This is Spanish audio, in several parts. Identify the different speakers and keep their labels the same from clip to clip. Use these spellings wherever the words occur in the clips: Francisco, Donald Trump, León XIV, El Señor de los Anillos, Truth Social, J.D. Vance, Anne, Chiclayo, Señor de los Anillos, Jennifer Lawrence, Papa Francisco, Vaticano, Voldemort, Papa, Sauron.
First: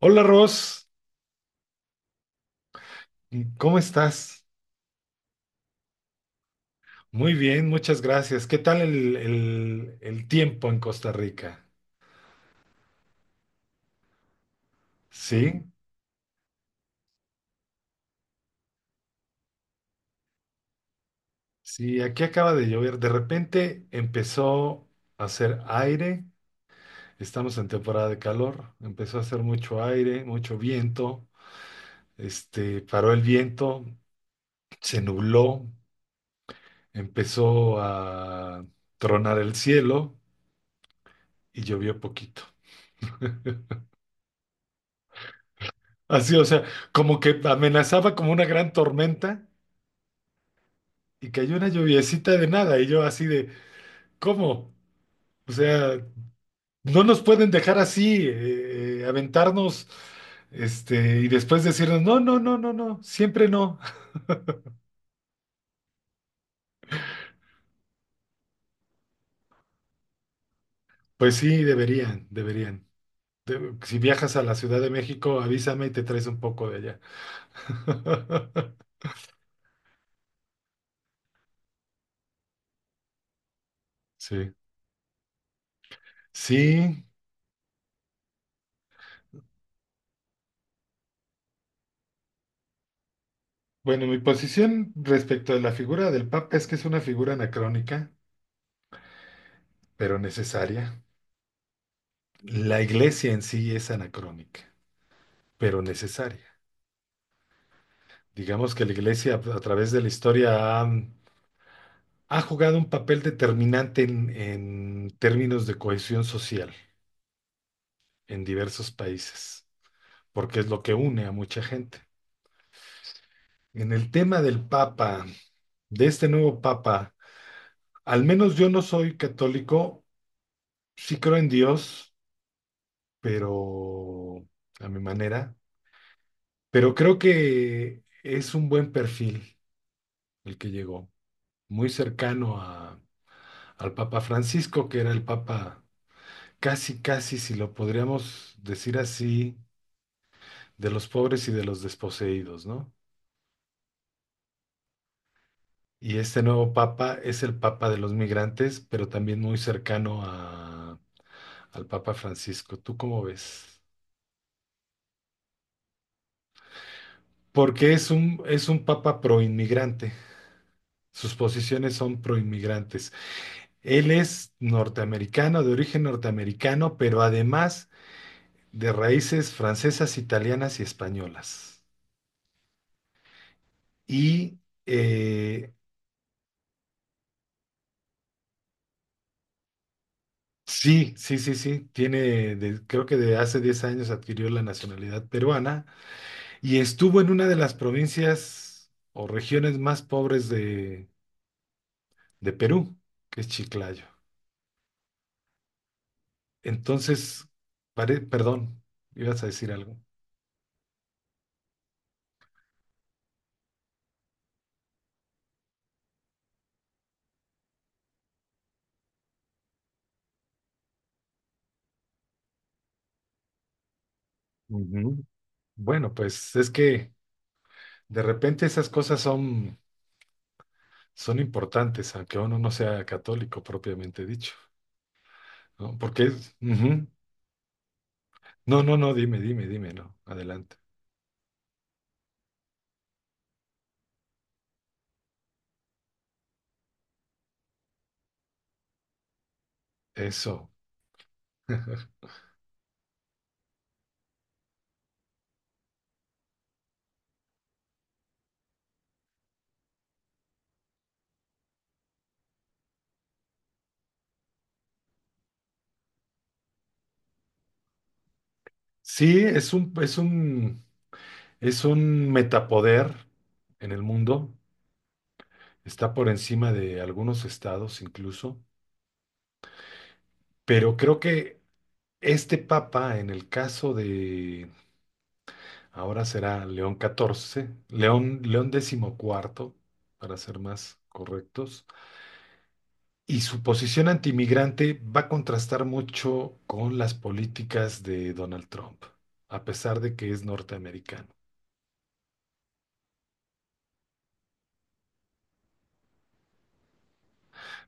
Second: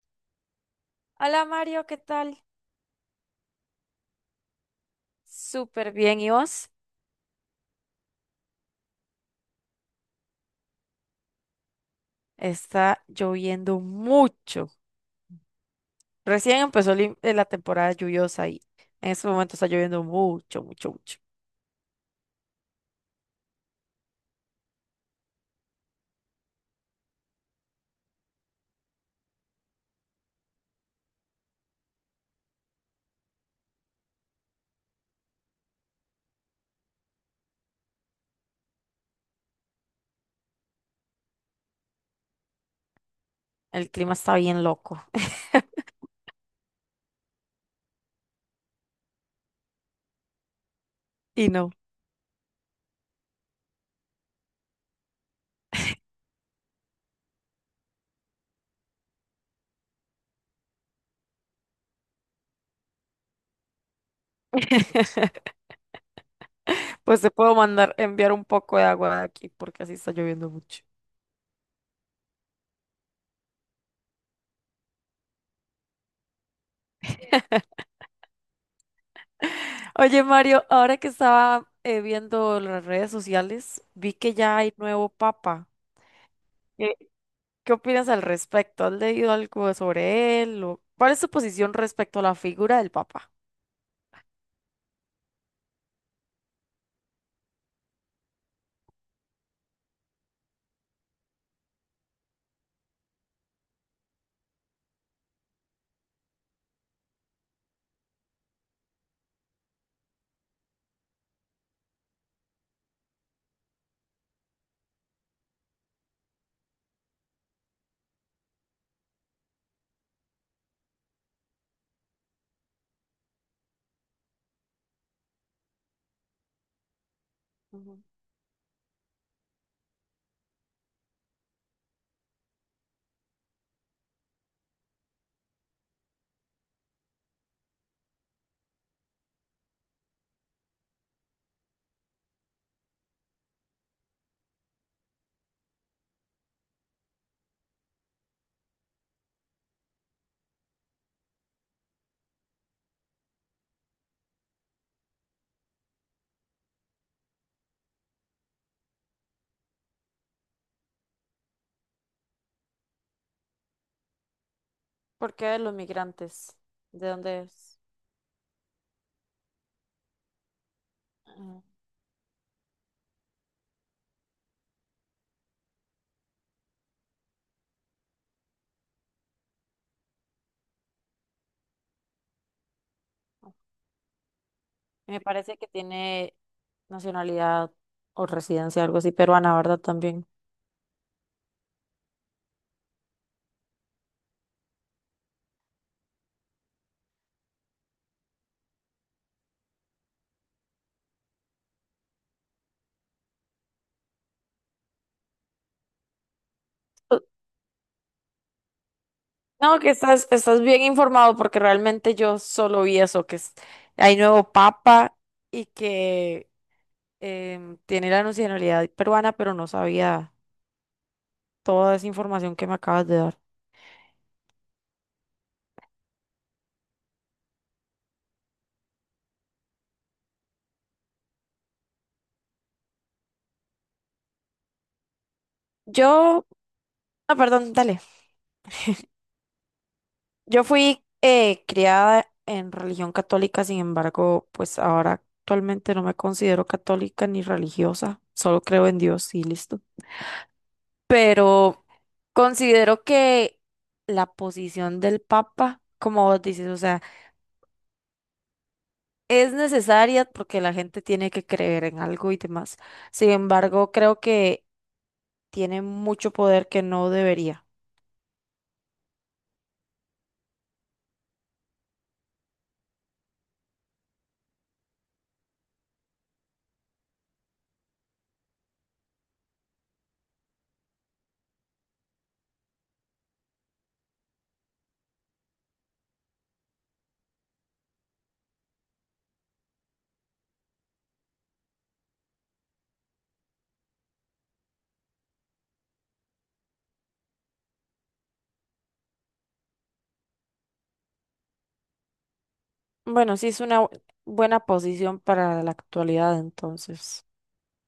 Speaker 1: Hola Ros,
Speaker 2: Hola Mario, ¿qué tal?
Speaker 1: ¿cómo estás?
Speaker 2: Súper bien, ¿y vos?
Speaker 1: Muy bien, muchas gracias. ¿Qué tal el tiempo en Costa Rica?
Speaker 2: Está lloviendo mucho.
Speaker 1: Sí,
Speaker 2: Recién empezó la temporada lluviosa y en este momento está lloviendo mucho, mucho, mucho.
Speaker 1: sí, aquí acaba de llover. De repente empezó a hacer aire. Estamos en temporada de calor. Empezó a hacer mucho aire, mucho viento. Paró el viento, se nubló, empezó a tronar el cielo y llovió poquito.
Speaker 2: El clima está bien loco.
Speaker 1: Así, o sea, como que amenazaba como una gran tormenta. Y
Speaker 2: Y
Speaker 1: cayó una
Speaker 2: no.
Speaker 1: lluviecita de nada, y yo así de, ¿cómo? O sea, no nos pueden dejar así, aventarnos, y después decirnos, no, no, no, no, no, siempre no.
Speaker 2: Pues te puedo enviar un poco de agua de aquí porque así está lloviendo mucho.
Speaker 1: Pues sí, deberían, deberían. Si viajas a la Ciudad de México, avísame y te traes un poco de allá.
Speaker 2: Oye Mario, ahora que estaba viendo las redes sociales, vi que
Speaker 1: Sí.
Speaker 2: ya hay nuevo papa.
Speaker 1: Sí,
Speaker 2: ¿Qué opinas al respecto? ¿Has leído algo sobre él? ¿Cuál es tu posición respecto a la figura del Papa?
Speaker 1: bueno, mi posición respecto de la figura del Papa es que es una figura anacrónica, pero necesaria. La iglesia en sí es anacrónica, pero necesaria. Digamos que la iglesia a través de la historia ha jugado un papel determinante en términos de cohesión social en diversos países, porque es lo que une a mucha gente. En el tema del Papa, de este nuevo Papa,
Speaker 2: Ujú.
Speaker 1: al menos yo no soy católico, sí creo en Dios, pero a mi manera, pero creo que es un buen perfil el que llegó, muy cercano al Papa Francisco, que era el Papa casi, casi, si lo podríamos decir así, de los pobres y de los desposeídos, ¿no? Y este nuevo papa es el papa de los migrantes, pero también muy cercano al papa Francisco. ¿Tú cómo ves?
Speaker 2: ¿Por qué de los migrantes? ¿De dónde es?
Speaker 1: Porque es un papa proinmigrante. Sus
Speaker 2: Ah,
Speaker 1: posiciones son proinmigrantes. Él es norteamericano, de origen norteamericano, pero además de raíces francesas, italianas y españolas. Y
Speaker 2: me parece que
Speaker 1: eh,
Speaker 2: tiene nacionalidad o residencia, algo así, peruana, ¿verdad? También.
Speaker 1: Sí, sí, sí, sí. Creo que de hace 10 años adquirió la nacionalidad peruana y estuvo en una de las provincias o regiones más pobres de Perú, que es Chiclayo. Entonces, perdón, ibas a decir
Speaker 2: No, que
Speaker 1: algo.
Speaker 2: estás bien informado porque realmente yo solo vi eso, hay nuevo papa y que tiene la nacionalidad peruana, pero no sabía toda esa información que me acabas de dar.
Speaker 1: Ujú. Bueno, pues es que de repente esas cosas son importantes, aunque uno no sea católico propiamente dicho, ¿no? Porque,
Speaker 2: Yo,
Speaker 1: ujú.
Speaker 2: perdón, dale.
Speaker 1: No, no, no, dime, dime, dime, no,
Speaker 2: Yo
Speaker 1: adelante.
Speaker 2: fui criada en religión católica, sin embargo, pues ahora actualmente no me considero católica ni religiosa, solo creo en Dios y listo.
Speaker 1: Eso.
Speaker 2: Pero considero que la posición del papa, como vos dices, o sea, es necesaria porque la gente tiene que creer en algo y demás. Sin embargo, creo que tiene mucho poder que no debería.
Speaker 1: Sí, es un metapoder en el mundo. Está por encima de algunos estados incluso. Pero creo que este papa, en el caso de, ahora será León XIV, para ser más correctos, y su posición antimigrante va a contrastar mucho con las políticas de Donald Trump, a pesar de que es norteamericano.
Speaker 2: Bueno, sí es una buena posición para la actualidad, entonces.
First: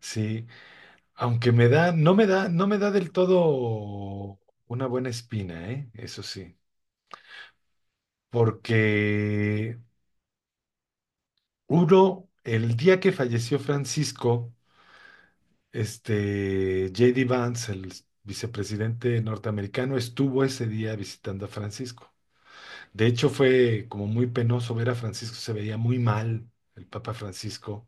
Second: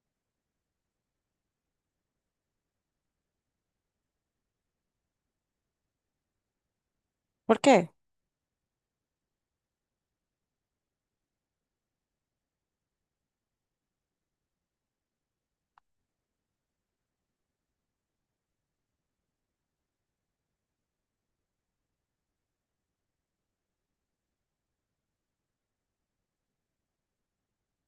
Speaker 1: Sí, aunque no me da del todo una buena espina, ¿eh? Eso sí.
Speaker 2: ¿Por qué?
Speaker 1: Porque uno, el día que falleció Francisco, J.D. Vance, el vicepresidente norteamericano, estuvo ese día visitando a Francisco. De hecho, fue como muy penoso ver a Francisco, se veía muy mal el Papa Francisco,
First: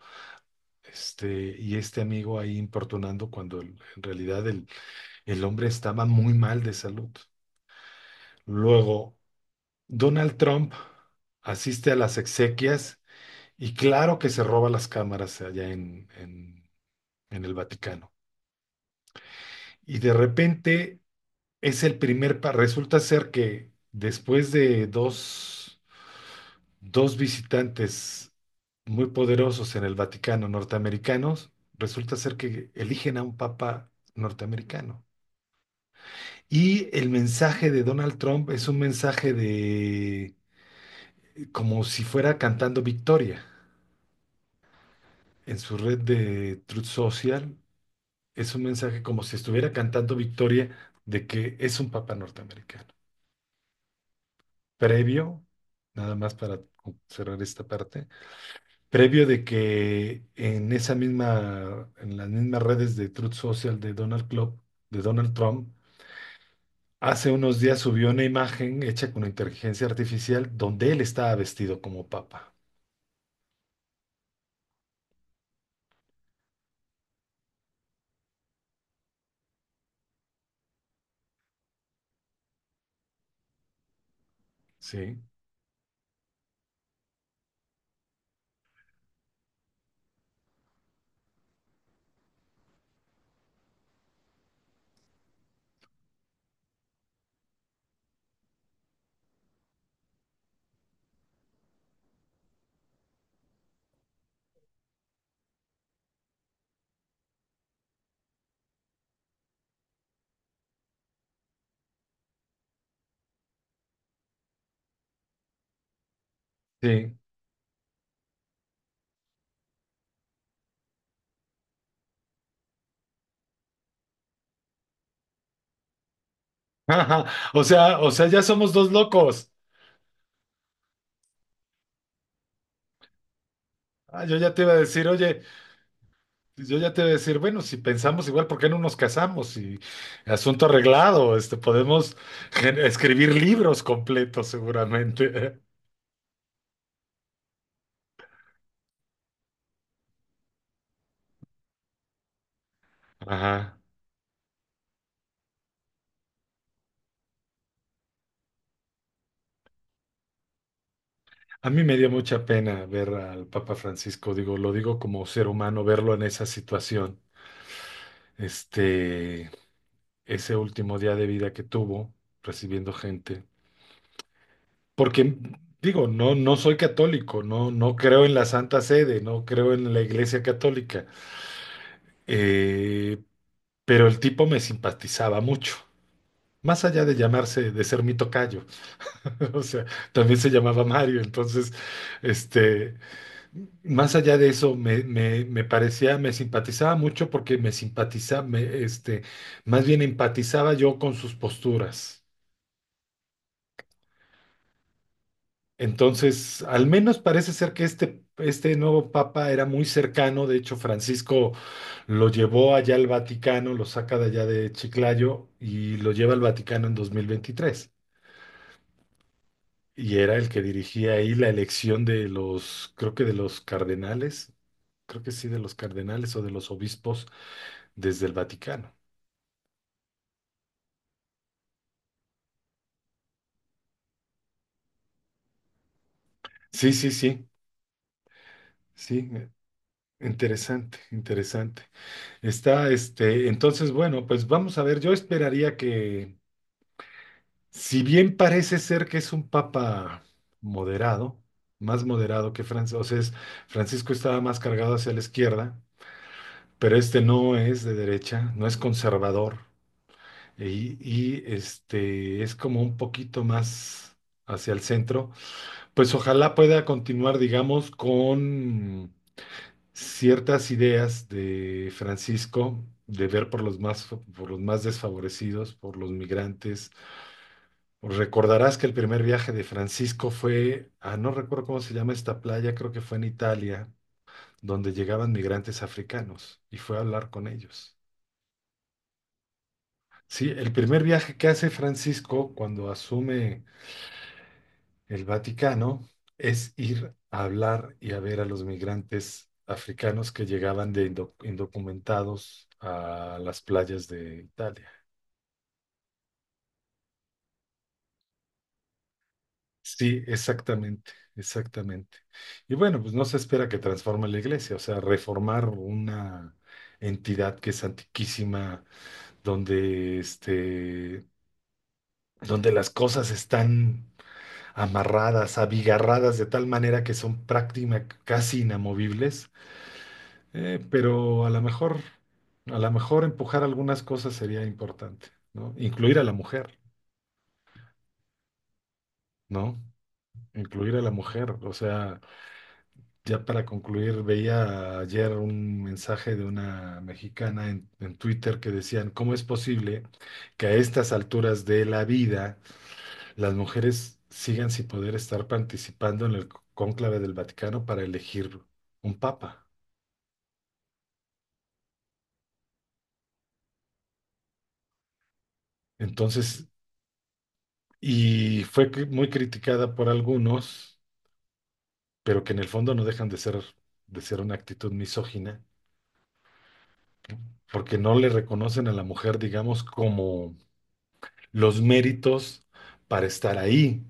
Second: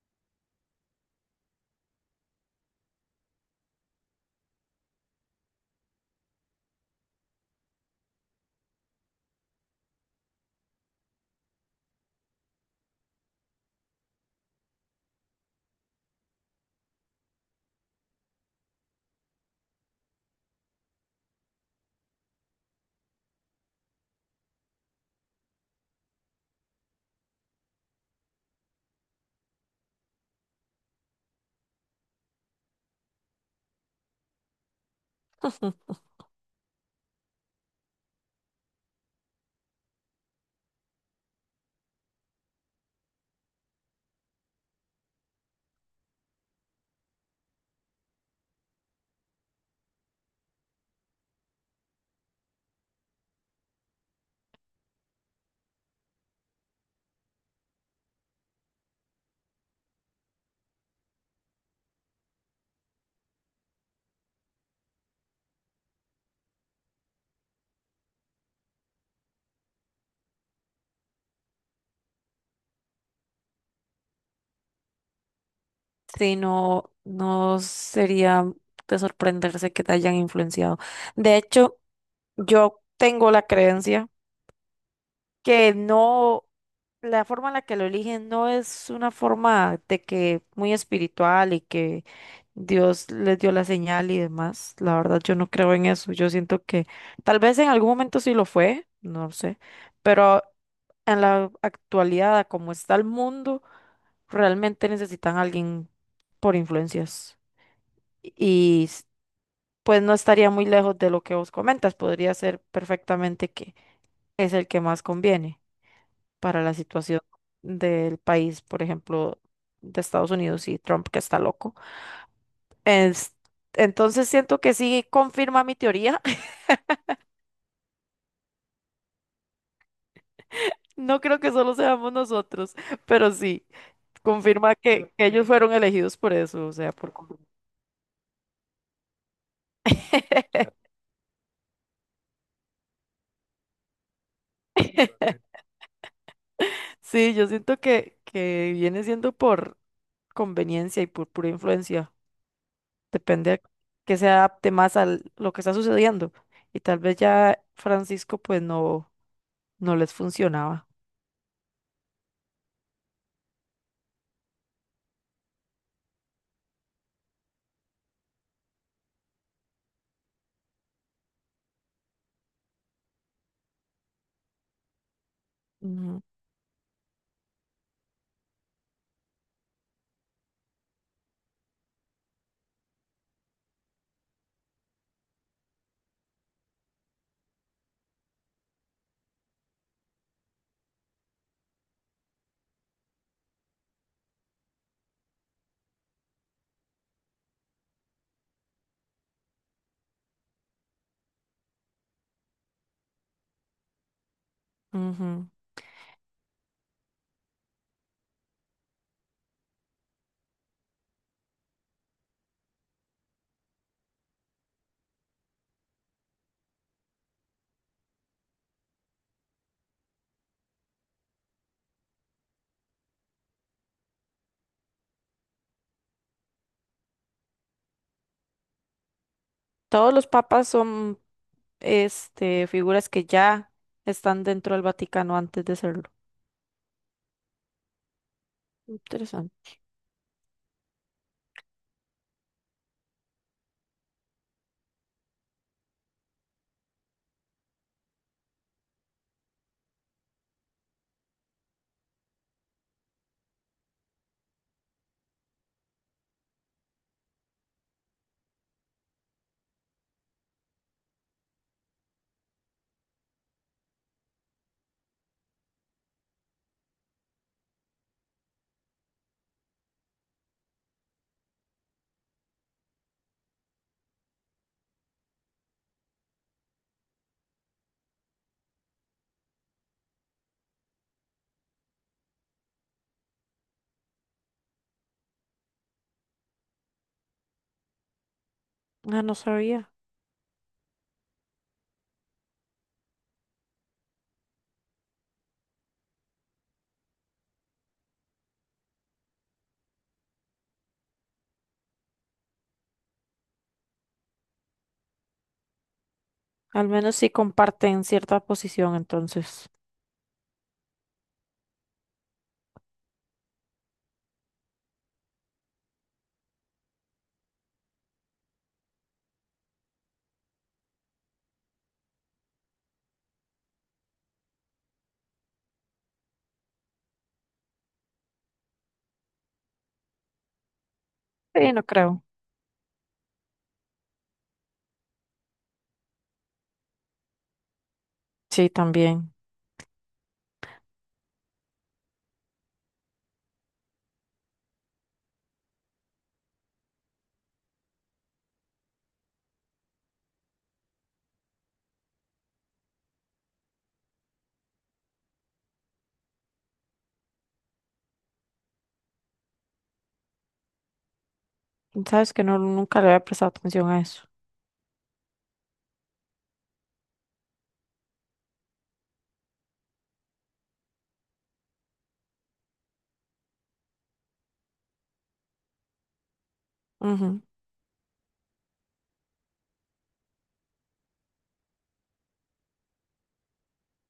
Speaker 1: y este amigo ahí importunando cuando en realidad el hombre estaba muy mal de salud. Luego, Donald Trump asiste a las exequias y claro que se roba las cámaras allá en el Vaticano. Y de repente es resulta ser que después de dos visitantes muy poderosos en el Vaticano norteamericanos, resulta ser que eligen a un papa norteamericano. Y el mensaje de Donald Trump es un mensaje de como si fuera cantando victoria. En su red de Truth Social, es un mensaje como si estuviera cantando victoria de que es un papa norteamericano. Previo, nada más para cerrar esta parte, previo de que en esa misma, en las mismas redes de Truth Social de Donald Trump, hace unos días subió una imagen hecha con inteligencia artificial donde él estaba vestido como papa.
Speaker 2: Sí, no sería de sorprenderse que te hayan influenciado. De hecho, yo tengo la creencia
Speaker 1: Sí,
Speaker 2: que no, la forma en la que lo eligen no es una forma de que muy espiritual y que Dios les dio la señal y demás. La verdad, yo no creo en eso. Yo siento que tal vez en algún momento sí lo fue, no sé, pero en la actualidad, a como está el mundo, realmente necesitan a alguien por influencias. Y s- pues no estaría muy lejos de lo que vos comentas. Podría ser perfectamente que es el que más conviene para la
Speaker 1: sí.
Speaker 2: situación del país, por ejemplo, de Estados Unidos y Trump, que está loco. Es- entonces siento que sí confirma mi teoría.
Speaker 1: O sea, ya somos dos locos.
Speaker 2: No creo que solo seamos nosotros, pero sí,
Speaker 1: Ah, yo ya te iba
Speaker 2: confirma
Speaker 1: a decir,
Speaker 2: que
Speaker 1: oye,
Speaker 2: ellos fueron elegidos por eso,
Speaker 1: pues,
Speaker 2: o
Speaker 1: yo
Speaker 2: sea,
Speaker 1: ya te voy
Speaker 2: por
Speaker 1: a decir,
Speaker 2: conveniencia.
Speaker 1: bueno, si pensamos igual, ¿por qué no nos casamos? Y asunto arreglado, este, podemos escribir libros completos seguramente.
Speaker 2: Sí, yo siento que viene siendo por conveniencia y por pura influencia. Depende a
Speaker 1: Ajá.
Speaker 2: que se adapte más a lo que está sucediendo. Y tal vez ya Francisco pues no les funcionaba.
Speaker 1: A mí me dio mucha pena ver al Papa Francisco, digo, lo digo como ser humano, verlo en esa situación. Este, Ese último día de vida que tuvo, recibiendo gente. Porque, digo,
Speaker 2: Ujú.
Speaker 1: no, no soy católico, no, no creo en la Santa Sede, no, creo en la Iglesia Católica. Eh, pero el tipo me simpatizaba mucho. Más allá de llamarse, de ser mi tocayo, o sea, también se llamaba Mario, entonces, este, más allá de eso, me parecía, me simpatizaba mucho porque me simpatizaba, más bien empatizaba yo con sus posturas.
Speaker 2: Ujú.
Speaker 1: Entonces, al menos parece ser que este nuevo papa era muy cercano, de hecho, Francisco lo llevó allá al Vaticano, lo saca de allá de Chiclayo y lo lleva al Vaticano en 2023. Y era el que dirigía ahí la elección de los, creo que de los cardenales, creo que sí, de los cardenales o de los obispos desde el Vaticano.
Speaker 2: Todos los papas son, este, figuras que ya están dentro del Vaticano antes de serlo.
Speaker 1: Sí, sí, sí, sí,
Speaker 2: Interesante.
Speaker 1: interesante, interesante. Entonces, bueno, pues vamos a ver, yo esperaría que, si bien parece ser que es un papa moderado, más moderado que Francisco, o sea, Francisco estaba más cargado hacia la izquierda, pero este no es de derecha, no es conservador. y, y este es como un poquito más hacia el centro, pues ojalá pueda continuar, digamos, con ciertas ideas de Francisco de ver por los más desfavorecidos, por los migrantes. Recordarás que el primer viaje de Francisco fue a, no recuerdo cómo se llama esta playa, creo que fue en Italia, donde llegaban migrantes africanos y fue a hablar con ellos.
Speaker 2: Ah, no sabía.
Speaker 1: Sí, el primer viaje que hace Francisco cuando asume el Vaticano es ir a hablar y a ver a los migrantes africanos que llegaban de indocumentados a las playas de Italia.
Speaker 2: Al menos sí comparten cierta posición, entonces.
Speaker 1: Sí, exactamente, exactamente. Y bueno, pues no se espera que transforme la iglesia, o sea, reformar una entidad que es antiquísima, donde donde las cosas están amarradas, abigarradas de tal manera que son prácticamente casi inamovibles. Pero
Speaker 2: Sí, no creo.
Speaker 1: a lo mejor empujar algunas cosas sería importante, ¿no? Incluir a la mujer,
Speaker 2: Sí, también.
Speaker 1: ¿no? Incluir a la mujer. O sea, ya para concluir, veía ayer un mensaje de una mexicana en Twitter que decían, ¿cómo es posible que a estas alturas de la vida las mujeres sigan sin poder estar participando en el cónclave del Vaticano para elegir un papa?
Speaker 2: Sabes que no, nunca le había prestado atención a eso.
Speaker 1: Entonces, y fue muy criticada por algunos pero que en el fondo no dejan de ser una actitud misógina,
Speaker 2: Ujú.
Speaker 1: porque no le reconocen a la mujer, digamos, como los méritos para estar ahí.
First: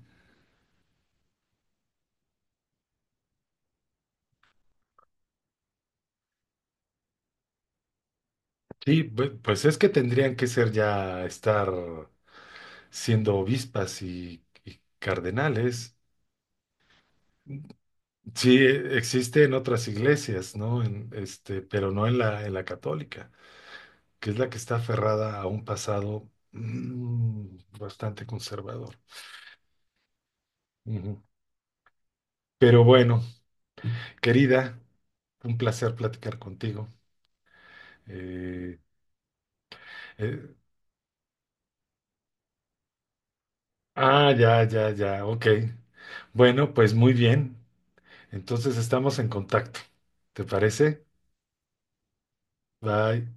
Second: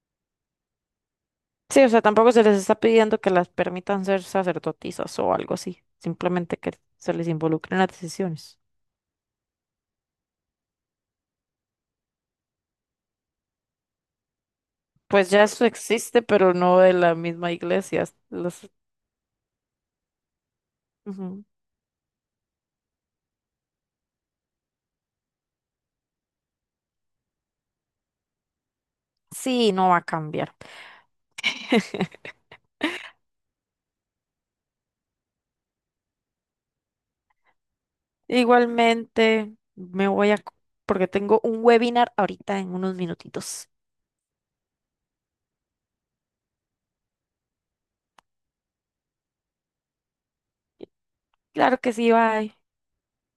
Speaker 2: Sí, o sea, tampoco se les está pidiendo que las permitan ser sacerdotisas o algo así. Simplemente que se les involucren en las decisiones.
Speaker 1: Sí, pues es que tendrían que ser ya estar siendo obispas y
Speaker 2: Pues ya eso
Speaker 1: cardenales.
Speaker 2: existe, pero no de la misma iglesia.
Speaker 1: Sí,
Speaker 2: Los...
Speaker 1: existe en otras iglesias, ¿no? Pero no en la católica, que es la que está aferrada a un pasado bastante conservador.
Speaker 2: Sí, no va a cambiar.
Speaker 1: Ujú. Pero bueno, querida. Un placer platicar contigo. Eh,
Speaker 2: Igualmente, me voy a...
Speaker 1: eh,
Speaker 2: porque tengo un webinar ahorita en unos minutitos.
Speaker 1: ah, ya, ya, ya, ok. Bueno, pues muy bien. Entonces estamos en contacto. ¿Te parece?
Speaker 2: Claro que sí, bye.
Speaker 1: Bye.